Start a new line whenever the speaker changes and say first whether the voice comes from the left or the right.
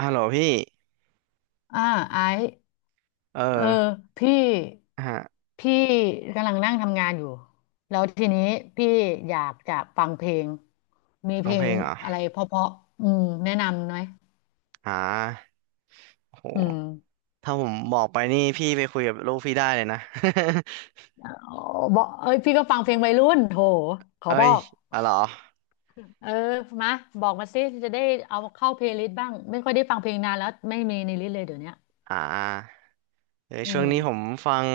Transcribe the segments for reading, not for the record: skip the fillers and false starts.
right: ฮัลโหลพี่
left: อ่าไอซ์
right: เออ
left: เออพี่
right: ฮะ
left: พี่กำลังนั่งทำงานอยู่แล้วทีนี้พี่อยากจะฟังเพลงมี
right: ฟั
left: เพ
right: ง
left: ล
right: เพล
left: ง
right: งเหรอ
left: อะไรเพราะๆอืมแนะนำไหม
right: อ่าโห
left: อืม
right: ถ้าผมบอกไปนี่พี่ไปคุยกับลูกพี่ได้เลยนะ
left: อ๋อบอกเอ้ยพี่ก็ฟังเพลงวัยรุ่นโถ ขอ
right: เอ้
left: บอ
right: ย
left: ก
right: อ๋อเหรอ
left: เออมาบอกมาสิจะได้เอาเข้าเพลย์ลิสต์บ้างไม่ค่อยได้ฟังเพลงนานแล้วไม่มีในลิสต์เลยเดี๋ยวเนี้ย
right: อ่าเออ
left: อื
right: ช่วงนี้ผม
left: ม
right: ฟัง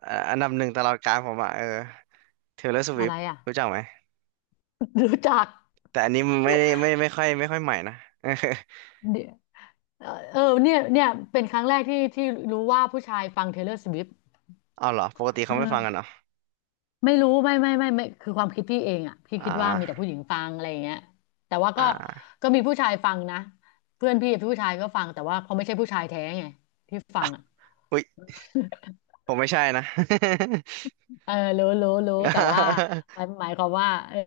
right: อันดับหนึ่งตลอดกาลผมอ่ะเออ Taylor
left: อะไร
right: Swift
left: อ่ะ
right: รู้จักไหม
left: รู้จัก
right: แต่อันนี้ไม่ได้ไม่ค่อยใหม่นะ
left: เดี๋ยวเออเออเนี่ยเนี่ยเป็นครั้งแรกที่รู้ว่าผู้ชายฟัง Taylor Swift
right: เอาเหรอ ปกติ
left: เอ
right: เขาไม่ฟังกัน
left: อ
right: เหรอ
left: ไม่รู้ไม่คือความคิดพี่เองอ่ะพี่
right: อ่
left: คิดว่ามีแต่
right: า
left: ผู้หญิงฟังอะไรอย่างเงี้ยแต่ว่าก็
right: อ่า
left: ก็มีผู้ชายฟังนะเพื่อนพี่ผู้ชายก็ฟังแต่ว่าเขาไม่ใช่ผู้ชายแท้ไงที่ฟังอ่ะ
right: อุ๊ยผมไม่ใช่นะ
left: เออรู้แต่ว่าหมายความว่าเออ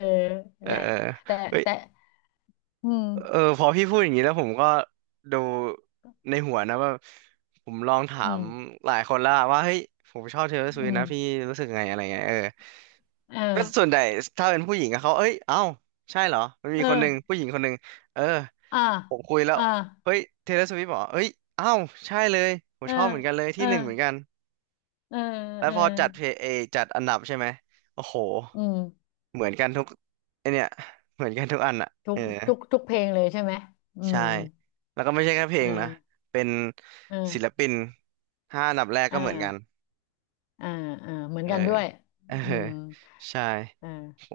right: เอ
left: นั่น
right: อ
left: แหละ
right: เออเออ
left: แต่
right: เฮ้ย
left: แต่อืม
right: เออพอพี่พูดอย่างนี้แล้วผมก็ดูในหัวนะว่าผมลองถา
left: อื
right: ม
left: ม
right: หลายคนแล้วอะว่าเฮ้ยผมชอบเทย์เลอร์ส
left: อื
right: วิฟ
left: ม
right: นะพี่รู้สึกไงอะไรเงี้ยเออ
left: เออ
right: ก็ส่วนใหญ่ถ้าเป็นผู้หญิงอะเขาเอ้ยเอ้าใช่เหรอมันมี
left: เอ
right: คนหนึ่ง
left: อ
right: ผู้หญิงคนหนึ่งเออ
left: อ่า
right: ผมคุยแล้ว
left: อ่า
right: เฮ้ยเทย์เลอร์สวิฟบอกเอ้ยเอ้าใช่เลยผม
left: เออ
right: ชอบเหมือนกันเลย
left: เอ
right: ที่
left: อ
right: หนึ่งเหมือนกัน
left: เออ
right: แล้ว
left: เออ
right: พอจัดเพลย์เอจัดอันดับใช่ไหมโอ้โห
left: อืม
right: เหมือนกันทุกไอเนี่ยเหมือนกันทุกอันอะ
left: ทุ
right: เออ
left: กทุกเพลงเลยใช่ไหมอื
right: ใช่
left: ม
right: แล้วก็ไม่ใช่แค่เพล
left: เออ
right: งนะ เป็น
left: เออ
right: ศิลปิน ห้าอันดับแรก
left: เออ
right: ก็เหมือนกัน
left: อ่าอ่าเหมือน
right: เออ
left: กันด้วย
right: เออ
left: อืม
right: ใช่
left: อ่า
right: โห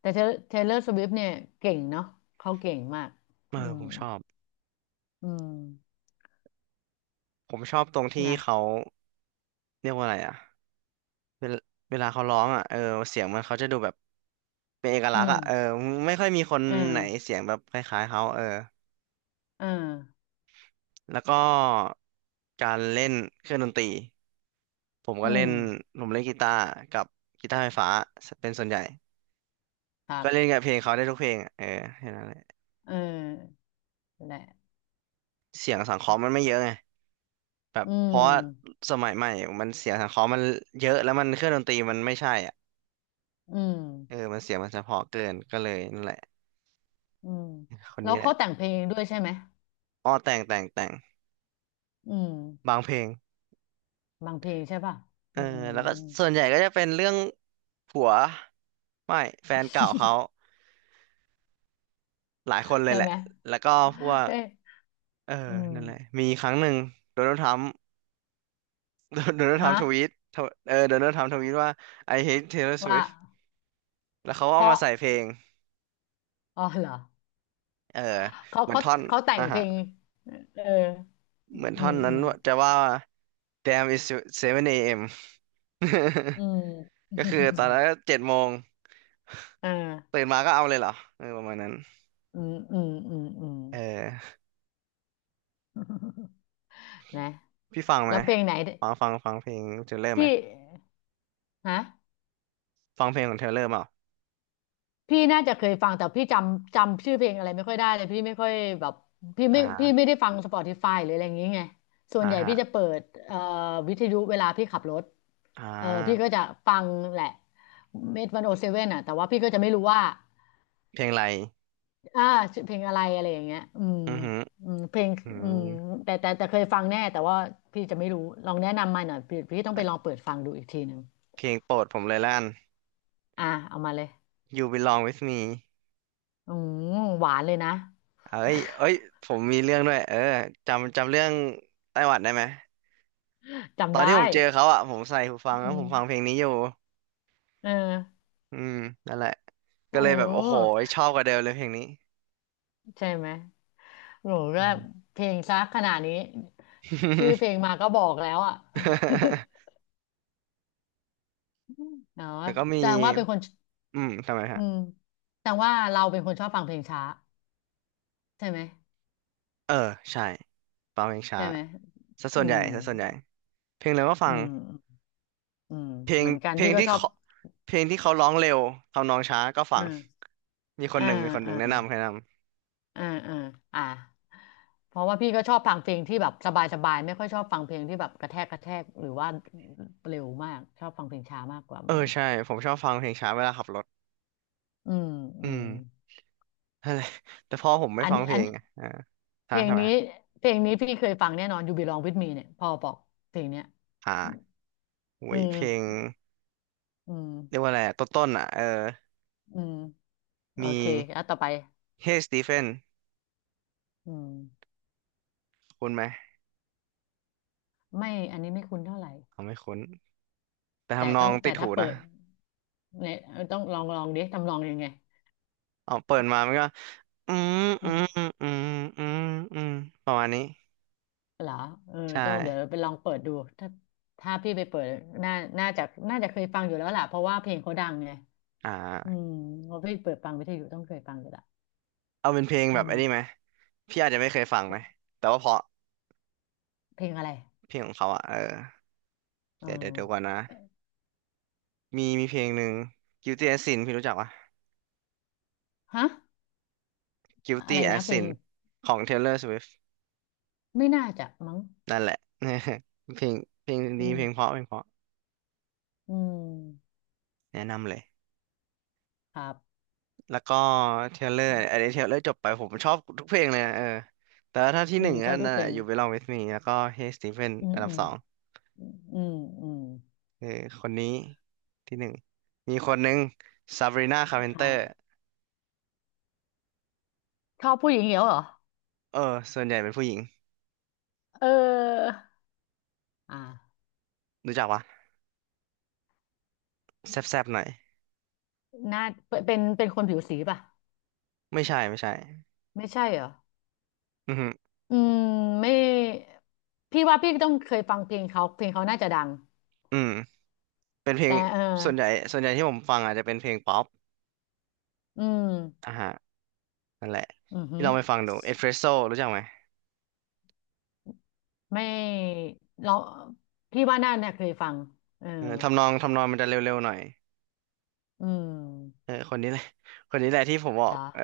left: แต่เทเลอร์สวิฟเนี่ยเก่งเนาะเขาเก่งมาก
right: เอ
left: อื
right: อ
left: ม
right: ผมชอบ
left: อืม
right: ผมชอบตรงที่
left: นะ
right: เขาเรียกว่าอะไรอะเวลาเวลาเขาร้องอะเออเสียงมันเขาจะดูแบบเป็นเอก
left: อื
right: ลักษณ์
left: ม
right: อะเออไม่ค่อยมีคน
left: เอ่า
right: ไหนเสียงแบบคล้ายๆเขาเออ
left: อ่า
right: แล้วก็การเล่นเครื่องดนตรีผมก็
left: อื
right: เล่
left: ม
right: นผมเล่นกีตาร์กับกีตาร์ไฟฟ้าเป็นส่วนใหญ่
left: ครั
right: ก็เล่น
left: บ
right: กับเพลงเขาได้ทุกเพลงอะเออแค่นั้นแหละ
left: เออแหละ
right: เสียงสังเคราะห์มันไม่เยอะไงแบบ
left: อื
right: เพราะว่า
left: ม
right: สมัยใหม่มันเสียงสังเคราะห์มันเยอะแล้วมันเครื่องดนตรีมันไม่ใช่อ่ะ
left: อืม
right: เออมันเสียงมันเฉพาะเกินก็เลยนั่นแหละ
left: อืม
right: คน
left: แล้
right: นี้
left: ว
right: แห
left: เขา
right: ละ
left: แต่งเพลงด้วยใช่ไหม
right: อ้อแต่งแต่งแต่ง
left: อืม
right: บางเพลง
left: บางเพลงใช่ป่ะ
right: เอ
left: อื
right: อ
left: ม
right: แล้วก็ส่วนใหญ่ก็จะเป็นเรื่องผัวไม่แฟนเก่าเขาหลายคนเลย
left: ใช่
right: แหละ
left: ไหม
right: แล้วก็พวก
left: เอ๊ะ
right: เออ
left: อืม
right: นั่นแหละมีครั้งหนึ่งโดนัลด์ทรัมป์ โดนัลด์ทรัม
left: ฮะ
right: ป์ทวีตทวเออโดนัลด์ทรัมป์ทวีตว่า I hate Taylor
left: ว่า
right: Swift แล้วเขาก็
left: เพ
right: เอามา
left: ราะ
right: ใส่เพลง
left: อ๋อเหรอ
right: เออ
left: เขา
right: เหมือน
left: เขา
right: ท่อน
left: เขาแต่
right: อ่ะ
left: งเพ
right: ฮะ
left: ลงเอออื
right: เหมือนท่อ
left: ม
right: นนั้
left: อื
right: น
left: ม
right: จะว่า Damn is 7 a.m.
left: อืม
right: ก็คือตอนนั้ นก็เจ็ดโมง
left: อ่า
right: ตื่นมาก็เอาเลยเหรอเออประมาณนั้น
left: อืมอืมอืมอืม
right: เออ
left: นะ
right: พี่ฟังไหม
left: แล้วเพลงไหน
right: ฟังฟังฟังเพลงเทเลอร์ไหม
left: ที่ฮะ
right: ฟังเพลงของเทเลอร์เปล่า
left: พี่น่าจะเคยฟังแต่พี่จำชื่อเพลงอะไรไม่ค่อยได้เลยพี่ไม่ค่อยแบบพี่
right: อ่
left: ไม่พี่
right: า
left: ไม่ได้ฟัง Spotify หรืออะไรอย่างงี้ไงส่วน
right: อ่า
left: ใหญ่
right: ฮะ
left: พี่จะเปิดวิทยุเวลาพี่ขับรถ
right: อ่
left: เออพี่
right: า
left: ก็จะฟังแหละเมทวันโอเซเว่นอ่ะแต่ว่าพี่ก็จะไม่รู้ว่า
right: เพลงอะไร
left: อ่าชื่อเพลงอะไรอะไรอย่างเงี้ยอืม
right: อือหือ
left: อืมเพลง
right: อื
left: อืม
right: ม
left: แต่เคยฟังแน่แต่ว่าพี่จะไม่รู้ลองแนะนำมาหน่อยพี่ต้องไป
right: เอ้ย
left: ลองเปิดฟังดูอีกทีหนึ่ง
right: เพลงโปรดผมเลยล้าน
left: อ่าเอามาเลย
right: You Belong With Me
left: อืมหวานเลยนะ
right: เอ้ย เอ้ยผมมีเรื่องด้วยเออจำจำเรื่องไต้หวันได้ไหม ต
left: จำ
right: อน
left: ได้
right: ที่ผมเจอเขาอ่ะผมใส่หูฟัง
left: อื
right: แล้วผม
left: ม
right: ฟังเพลงนี้อยู่
left: เออ
right: อืมนั่นแหละก็
left: โอ้
right: เลยแบ
left: โ
right: บโอ้โห
left: ห
right: ชอบกว่าเดิมเลยเพลงนี้
left: ใช่ไหมโห ก็
right: อืม
left: เพลงซะขนาดนี้ชื่อเพลงมาก็บอกแล้วอ่ะ เนาะ
right: แล้วก็
left: แส
right: มี
left: ดงว่าเป็นคน
right: อืมทำไม
left: อื
right: ฮะ
left: มแสดงว่าเราเป็นคนชอบฟังเพลงช้าใช่ไหม
right: เออใช่ฟังเพลงช้า
left: ใช่ไหม
right: ซะ
left: อื
right: ส่วนใหญ่
left: ม
right: ซะส่วนใหญ่เพลงเร็วก็
left: อื
right: ฟัง
left: ม อืม
right: เพล
left: เห
right: ง
left: มือนกัน
right: เพล
left: พี่
right: ง
left: ก็
right: ที่
left: ชอบ
right: เขาเพลงที่เขาร้องเร็วทำนองช้าก็ฟัง
left: อ่า
right: มีคน
left: อ่า
right: หนึ่งมีคนหนึ่
left: อ่า
right: งแนะนำแนะนำ
left: อ่าอ่าอ่าเพราะว่าพี่ก็ชอบฟังเพลงที่แบบสบายสบายไม่ค่อยชอบฟังเพลงที่แบบกระแทกกระแทกหรือว่าเร็วมากชอบฟังเพลงช้ามากกว่าเห
right: เอ
left: มื
right: อ
left: อนกัน
right: ใช่ผมชอบฟังเพลงช้าเวลาขับรถ
left: อืมอื
right: อืม
left: ม
right: นั่นแหละแต่พ่อผมไม่
left: อัน
right: ฟังเพล
left: อัน
right: งไงอ่า
left: เพ
right: ฮะ
left: ลง
right: ทำไม
left: นี้
right: ฮะ
left: เพลงนี้พี่เคยฟังแน่นอน You Belong With Me เนี่ยพอบอกเพลงเนี้ย
right: อ่า อุ้
left: อื
right: ยเพลง
left: มอื
right: เรียก
left: ม
right: ว่าอะไรอะต้นๆอ่ะเออ
left: อืมโอ
right: มี
left: เคแล้วต่อไป
right: Hey Stephen
left: อืม
right: คุ้นไหม
left: ไม่อันนี้ไม่คุ้นเท่าไหร่
right: เอาไม่คุ้นแต่
left: แต่
right: ทำนอ
left: ต้อ
right: ง
left: ง
right: ติ
left: แต่
right: ดหู
left: ถ้า
right: นะ
left: เปิดเนี่ยต้องลองลองดิทำลองยังไง
right: อ๋อเปิดมามันก็อืม
left: อื
right: อืม
left: ม
right: อืมอืมอืมประมาณนี้
left: เหรอเออ
right: ใช่
left: ต้องเดี๋ยวไปลองเปิดดูถ้าถ้าพี่ไปเปิดน่าน่าจะน่าจะเคยฟังอยู่แล้วล่ะเพราะว่าเพลงเขาดังไง
right: อ่
left: อื
right: า
left: มเพราะพี่เปิดฟังวิทยุต้องเคยฟังอยู่ละ
right: เอาเป็นเพลงแบ
left: อื
right: บ
left: ม
right: อันนี้ไหมพี่อาจจะไม่เคยฟังไหมแต่ว่าเพราะ
left: เพลงอะไร
right: เพลงของเขาอ่ะเออ
left: เออ
right: เดี๋ยวเดี๋ยวเดี๋ยวก่อนนะมีเพลงหนึ่ง Guilty as Sin พี่รู้จักปะ
left: ฮะอะ
right: Guilty
left: ไรนะ
right: as
left: เพลง
right: Sin ของ Taylor Swift
left: ไม่น่าจะมั้ง
right: นั่นแหละ เพลงเพลง
left: อื
right: ดีเพลงเพราะ
left: ม
right: เพลงเพราะ
left: อืม
right: แนะนำเลย
left: ครับ
right: แล้วก็เทเลอร์อันนี้เทเลอร์จบไปผมชอบทุกเพลงเลยนะเออแต่ว่าถ้าที่
left: อื
right: หนึ่
left: ม
right: ง
left: ช
right: ก็
left: อบทุ
right: นั่
left: ก
right: นแห
left: เพล
right: ละ
left: ง
right: อยู่ Belong With Me แล้วก็ Hey Stephen
left: อืม
right: อันดั
left: อื
right: บ
left: ม
right: สอง
left: อืมอืม
right: เออคนนี้ที่หนึ่งมีคนหนึ่ง Sabrina
left: ใคร
right: Carpenter
left: ชอบผู้หญิงเหรอเหรอ
right: เออส่วนใหญ่เป็นผู้หญิง
left: เออ อ่า
right: รู้จักปะแซบๆหน่อย
left: หน้าเป็นคนผิวสีป่ะ
right: ไม่ใช่ไม่ใช่
left: ไม่ใช่เหรอ
right: อือหือ
left: อืมไม่พี่ว่าพี่ต้องเคยฟังเพลงเขาเพลงเขาน่าจะดัง
right: อืมเป็นเพลง
left: แต่เออ
right: ส่วนใหญ่ส่วนใหญ่ที่ผมฟังอาจจะเป็นเพลงป๊อป
left: อืม
right: อ่ะฮะนั่นแหละ
left: อือหื
right: ที่
left: อ
right: เราไปฟังดู Espresso รู้จักไหม
left: ไม่เราพี่ว่าน่าเนี่ยเคยฟังเออ
right: เออทำนองมันจะเร็วๆหน่อย
left: อืม
right: เออคนนี้แหละคนนี้แหละที่ผมบอ
left: เห
right: ก
left: รอ
right: เออ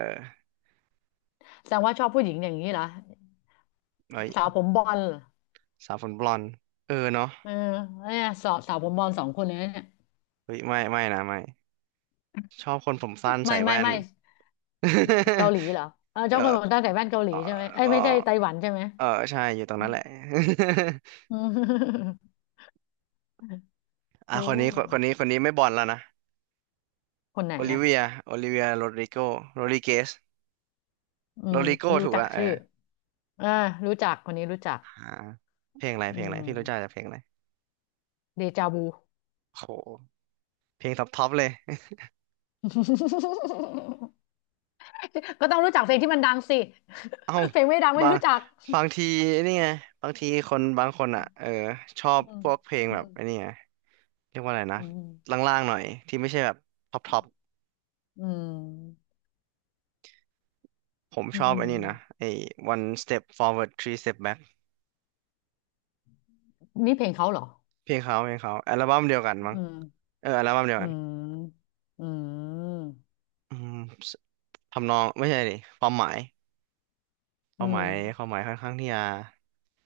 left: แสดงว่าชอบผู้หญิงอย่างนี้เหรอ
right: เอ้
left: สาว
right: ย
left: ผมบอลเหรอ
right: สาวผมบลอนด์เออเนาะ
left: เออเนี่ยสาวสาวผมบอลสองคนเลยนะเนี่ย
right: เฮ้ยไม่ไม่นะไม่ชอบคนผมสั้นใส่
left: ไม่ไม่
right: แว่น
left: ไม่เกาหลีเหรอเออ
right: เอ
left: เจ้า
right: อ
left: คนผมตาใส่แว่นเกาหลี
right: เออ
left: ใช่ไหมเอ้
right: เอ
left: ย
right: อ
left: ไม่ใช่ไต้หวันใช่ไหม
right: เออใช่อยู่ตรงนั้นแหละ
left: อืม
right: อ่ะ
left: โอ้
right: คนนี้คนนี้ไม่บอลแล้วนะ
left: คนไหน
right: โอลิ
left: อ่ะ
right: เวียโรดริโกโรดริเกส
left: อื
right: โร
left: ม
right: ดริโก
left: รู้
right: ถูก
left: จัก
right: ละเอ
left: ชื่อ
right: อ
left: อ่ารู้จัก คนนี้รู้จัก
right: อ่าเพลงอะไร
left: อืม
right: พี่รู้จักจากเพลงอะไร
left: เดจาวู
right: โหเพลงท็อปท็อปเลย
left: ก็ต้องรู้จักเพลงที่มันดังสิ
right: เอ้า
left: เพลงไม่ดังไม่
right: บาง
left: รู้จัก
right: บางทีนี่ไงบางทีคนบางคนอ่ะเออชอบ
left: อืม
right: พวกเพลง
left: อื
right: แบบ
left: ม
right: ไอ้นี่ไง เรียกว่าอะไรนะ
left: อืม
right: ล่างๆหน่อยที่ไม่ใช่แบบท็อปท็อป
left: อืม
right: ผม
left: อื
right: ชอบอันนี้นะ
left: ม
right: ไอ้ one step forward three step back
left: นี่เพลงเขาเหรอ
right: เพลงเขาอัลบั้มเดียวกันมั้ง
left: อืม
right: เอออัลบั้มเดียว
left: อื
right: กัน
left: มอืม
right: อืมสทำนองไม่ใช่ดิความหมายค
left: อื
right: วามหมา
left: ม
right: ยความหมายค่อนข้างที่จะ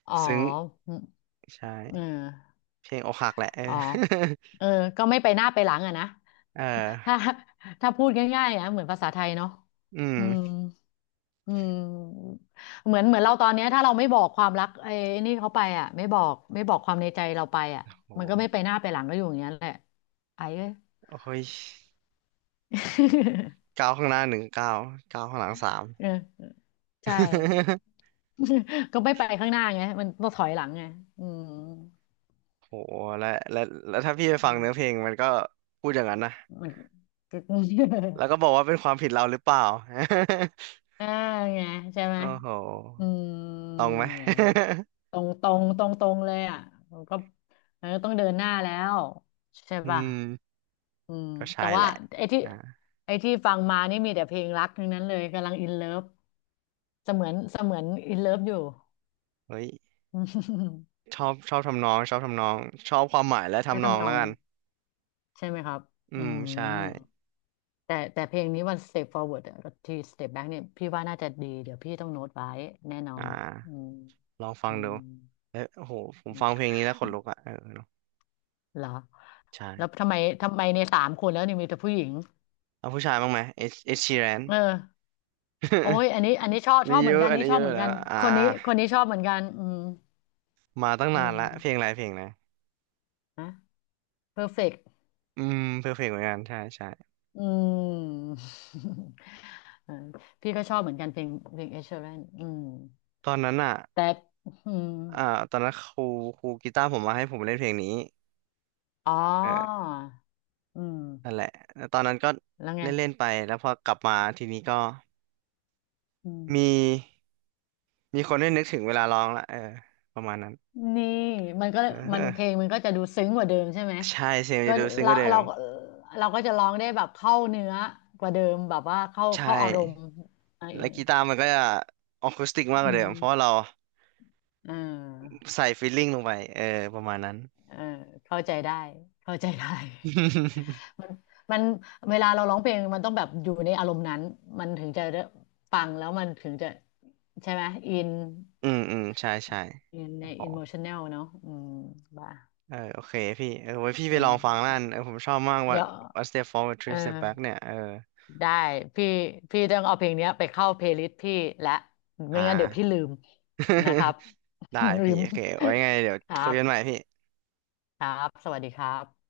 left: อ๋อ
right: ซึ้ง
left: อืม
right: ใช่
left: เออ
right: เพลงอกหักแหละเอ
left: อ๋อ
right: อ
left: เออก็ไม่ไปหน้าไปหลังอะนะ
right: เ
left: ถ้า
right: ออ
left: ถ้าพูดง่ายๆอ่ะเหมือนภาษาไทยเนาะ
right: อื
left: อืม
right: ม
left: อืมเหมือนเหมือนเราตอนเนี้ยถ้าเราไม่บอกความรักไอ้นี่เขาไปอ่ะไม่บอกไม่บอกความในใจเราไปอ่ะมันก็
right: โห
left: ไม่ไปหน้าไปหลังก็อยู่อย่างเงี้ยแหละไอ้เอ้ย
right: โอ้ย ก้าวข้างหน้าหนึ่งก้าวก้าวข้างหลังสาม
left: เออใช่ ก็ไม่ไปข้างหน้าไงมันต้องถอยหลังไงอืม
right: โหและและและถ้าพี่ไป
left: อื
right: ฟังเนื้อเพล
left: ม
right: งมันก็พูดอย่างนั้นนะ
left: มันก็
right: แล้วก็บอกว่าเป็นความผิดเราหรือเปล่า
left: อ่าไงใช่ไหม
right: โอ้โห
left: อืม
right: ตรงไหม
left: ไงตรงตรงตรงตรงเลยอ่ะมันก็มันก็ต้องเดินหน้าแล้วใช่
right: อื
left: ป่ะ
right: ม
left: อืม
right: ก็ใช่
left: แต่
right: แห
left: ว่า
right: ละ
left: ไอ้ที่
right: อ่า
left: ไอ้ที่ฟังมานี่มีแต่เพลงรักทั้งนั้นเลยกำลังอินเลิฟเสมือนอินเลิฟอยู่
right: เฮ้ย
left: อืม
right: ชอบทำนองชอบความหมายและ
left: ก็
right: ทำนอง
left: ทำน
right: แล้
left: อ
right: ว
left: ง
right: กัน
left: ใช่ไหมครับ
right: อื
left: อื
right: มใช่
left: มแต่แต่เพลงนี้วัน Step Forward อะที่ Step Back เนี่ยพี่ว่าน่าจะดีเดี๋ยวพี่ต้องโน้ตไว้แน่นอ
right: อ่
left: นอื
right: า
left: ม
right: ลองฟัง
left: อื
right: ดูเอ้ยโอ้โห ผมฟังเพ
left: ม
right: ลงนี้แล้วขนลุกอ่ะเออเนอะ
left: เหรอ
right: ใช่
left: แล้วทำไมทำไมเนี่ยสามคนแล้วเนี่ยมีแต่ผู้หญิง
right: เอาผู้ชายบ้างไหมเอชเอ ชีแรน
left: เออโอ้ยอันนี้อันนี้ชอบ ช
right: นี่
left: อบเห
right: เย
left: มือน
right: อะ
left: กัน
right: อัน
left: นี่
right: นี้
left: ชอ
right: เย
left: บ
right: อะ
left: เหมือน
right: แล้
left: กั
right: ว
left: น
right: อ่า
left: คนนี้คนนี้ชอบเหมือนกันอืม
right: มาตั้ง
left: อื
right: นาน
left: ม
right: ละ เพลงอะไรเพลงไหน
left: นะเพอร์เฟกต์
right: อืมเพลงเหมือนกันใช่ใช่
left: อืม เออพี่ก็ชอบเหมือนกันเพลงเพลงเอชเชอรนอืม
right: ตอนนั้นอ่ะ
left: แต่อืม
right: อ่าตอนนั้นครูกีตาร์ผมมาให้ผมเล่นเพลงนี้
left: อ๋อ
right: เออ
left: อืม
right: นั่นแหละแล้วตอนนั้นก็
left: แล้วไง
right: เล่นเล่นไปแล้วพอกลับมาทีนี้ก็
left: อื
right: มี
left: ม
right: มีคนได้นึกถึงเวลาร้องละเออประมาณนั้น
left: นี่มันก็
right: เอ
left: มัน
right: อ
left: เพลงมันก็จะดูซึ้งกว่าเดิมใช่ไหม
right: ใช่เสียงมัน
left: ก็
right: จะดูซึ้งก
left: เรา
right: ว่าเดิ
left: เรา
right: ม
left: เราก็จะร้องได้แบบเข้าเนื้อกว่าเดิมแบบว่าเข้า
right: ใช่
left: เข้าอารมณ์อะไรอ
right: แล้
left: ย่า
right: ว
left: งเงี้
right: กี
left: ย
right: ตาร์มันก็จะออคูสติกมากก
left: อื
right: ว่าเดิ
left: ม
right: มเพราะว่าเรา
left: เออ
right: ใส่ฟีลลิ่งลงไปเออประมาณนั้น
left: เออเข้าใจได้เข้าใจได้ มันมันเวลาเราร้องเพลงมันต้องแบบอยู่ในอารมณ์นั้นมันถึงจะได้ฟังแล้วมันถึงจะใช่ไหมอิน
right: อืมอืมใช่ใช่
left: อินใน
right: โอ้โห
left: อิ o มชันแนลเนาะอืมบ้า
right: เออโอเคพี่เออไว้พี่
left: เอ
right: ไปลองฟังนั่
left: อ
right: นเออผมชอบมากว่า
left: เดี๋ยว
right: One Step Forward
left: เออ
right: Three Step Back เนี่ยเออ
left: ได้พี่พี่ต้องเอาเพลงเนี้ยไปเข้าเพลย์ลิสต์พี่และ
right: อ่
left: ไม่งั้นเดี๋ยวพี่
right: า
left: ลืมนะครับ
right: ได้
left: ลื
right: พี่
left: ม
right: โอเคไว้ไงเดี๋ยว
left: ครั
right: คุย
left: บ
right: กันใหม่พี่
left: ครับสวัสดีครับ